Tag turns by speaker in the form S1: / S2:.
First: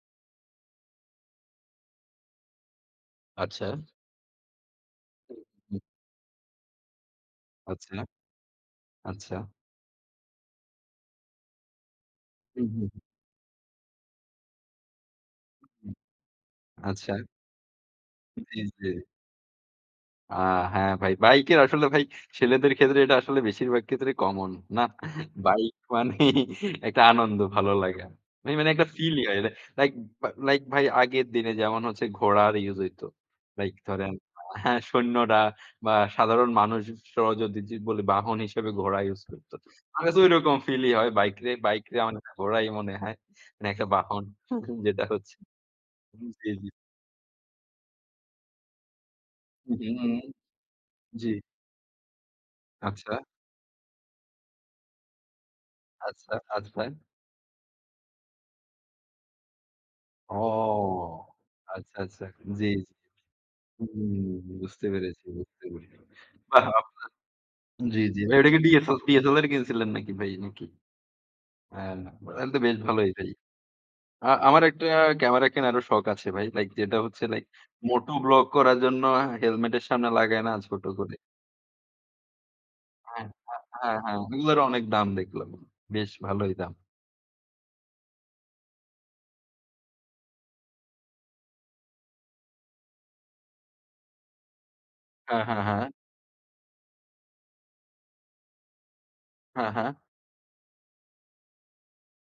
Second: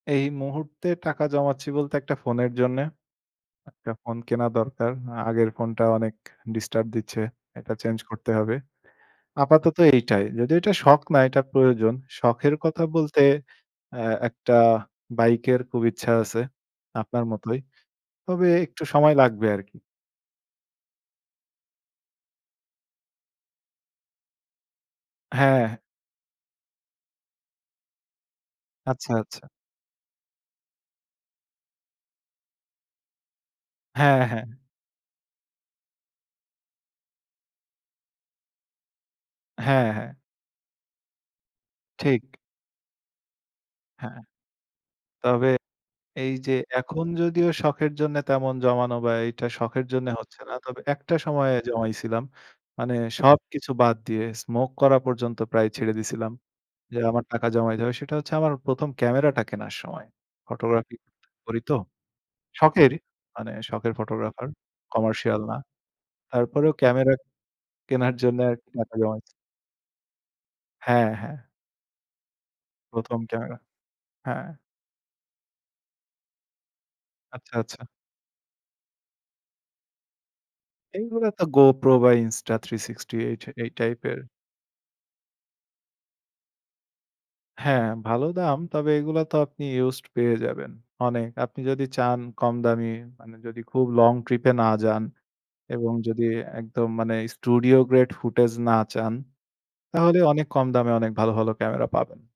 S1: এই মুহূর্তে টাকা জমাচ্ছি বলতে একটা ফোনের জন্যে।
S2: আচ্ছা।
S1: একটা ফোন কেনা দরকার। আ
S2: উ
S1: আগের
S2: হুম।
S1: ফোনটা অনেক ডিস্টার্ব দিচ্ছে। এটা
S2: আচ্ছা।
S1: চেঞ্জ করতে হবে।
S2: আচ্ছা।
S1: আপাতত এইটাই। যদিও এটা শখ না, এটা প্রয়োজন। শখের
S2: হু,
S1: কথা
S2: হুম।
S1: বলতে অ্যা একটা বাইকের খুব
S2: উহু।
S1: ইচ্ছা আছে।
S2: আচ্ছা।
S1: আপনার মতোই। তবে
S2: জি,
S1: একটু
S2: জি।
S1: সময় লাগবে আরকি।
S2: আ হ্যাঁ, ভাই। বাইকের আসলে ভাই ছেলেদের ক্ষেত্রে এটা আসলে বেশিরভাগ ক্ষেত্রে common। না? বাইক
S1: হ্যাঁ।
S2: মানেই একটা আনন্দ, ভালো লাগে। মা মানে একটা
S1: আচ্ছা,
S2: feel হয়।
S1: আচ্ছা।
S2: লাইক বা লাইক ভাই আগের দিনে যেমন হচ্ছে ঘোড়ার ইউজ হইতো। লাইক ধরেন
S1: হ্যাঁ, হ্যাঁ।
S2: হ্যাঁ, সৈন্যরা বা সাধারণ মানুষ স যদি বলে বাহন হিসেবে ঘোড়া ইউজ করতো।
S1: হ্যাঁ,
S2: আগে
S1: হ্যাঁ।
S2: তো ঐরকম feel ই হয় বাইকরে। বাইকরে আমার
S1: ঠিক।
S2: ঘোড়াই মনে হয়। মানে একটা
S1: হ্যাঁ।
S2: বাহন। যেটা হচ্ছে
S1: তবে
S2: জি,
S1: এইযে
S2: জি।
S1: এখন যদিও শখের জন্য তেমন জমানো বা এইটা
S2: হু,
S1: শখের
S2: হু, হু,
S1: জন্য
S2: হুম।
S1: হচ্ছে না। তবে একটা
S2: জি।
S1: সময়ে জমাইছিলাম। মানে
S2: আচ্ছা।
S1: সবকিছু বাদ দিয়ে Smoke করা পর্যন্ত প্রায় ছেড়ে দিয়েছিলাম।
S2: আচ্ছা,
S1: যে,
S2: [unintelligible]
S1: আমার টাকা জমাইতে হবে সেটা হচ্ছে আমার ১ম ক্যামেরাটা কেনার সময়।
S2: ও,
S1: Photography করি তো।
S2: আচ্ছা, আচ্ছা। জি, জি।
S1: শখের মানে শখের
S2: হুম,
S1: photographer,
S2: বুঝতে পেরেছি,
S1: commercial না।
S2: বুঝতে পেরেছি। বাহ!
S1: তারপরেও ক্যামেরা
S2: আপনার জি,
S1: কেনার
S2: জি, ভাই।
S1: জন্য
S2: এডা কি
S1: আরকি
S2: ডিএস
S1: টাকা জমাইছি।
S2: DSLR কিনছিলেন নাকি ভাই নাকি?
S1: হ্যাঁ, হ্যাঁ।
S2: হ্যাঁ, তাহলে তো বেশ ভালোই
S1: ১ম
S2: ভাই।
S1: ক্যামেরা।
S2: আ
S1: হ্যাঁ।
S2: আমার একটা ক্যামেরা কেনারও শখ আছে ভাই। লাইক যেটা হচ্ছে লাইক
S1: আচ্ছা, আচ্ছা।
S2: Moto blog করার জন্য helmet এর সামনে লাগায় না ছোট করে।
S1: এইগুলা তো Go Pro বা Insta 360
S2: হ্যাঁ, হ্যাঁ,
S1: এই
S2: হ্যাঁ, হ্যাঁ।
S1: টাইপের।
S2: এগুলোর অনেক দাম দেখলাম। বেশ ভালোই দাম।
S1: হ্যাঁ, ভালো দাম। তবে এগুলো তো আপনি ইউজড পেয়ে যাবেন। অনেক। আপনি যদি চান কম দামি মানে যদি খুব long trip এ না যান
S2: হ্যাঁ, হ্যাঁ, হ্যাঁ।
S1: এবং যদি একদম মানে studio grade footage না চান
S2: হ্যাঁ, হ্যাঁ।
S1: তাহলে অনেক কম দামে অনেক ভালো, ভালো ক্যামেরা পাবেন।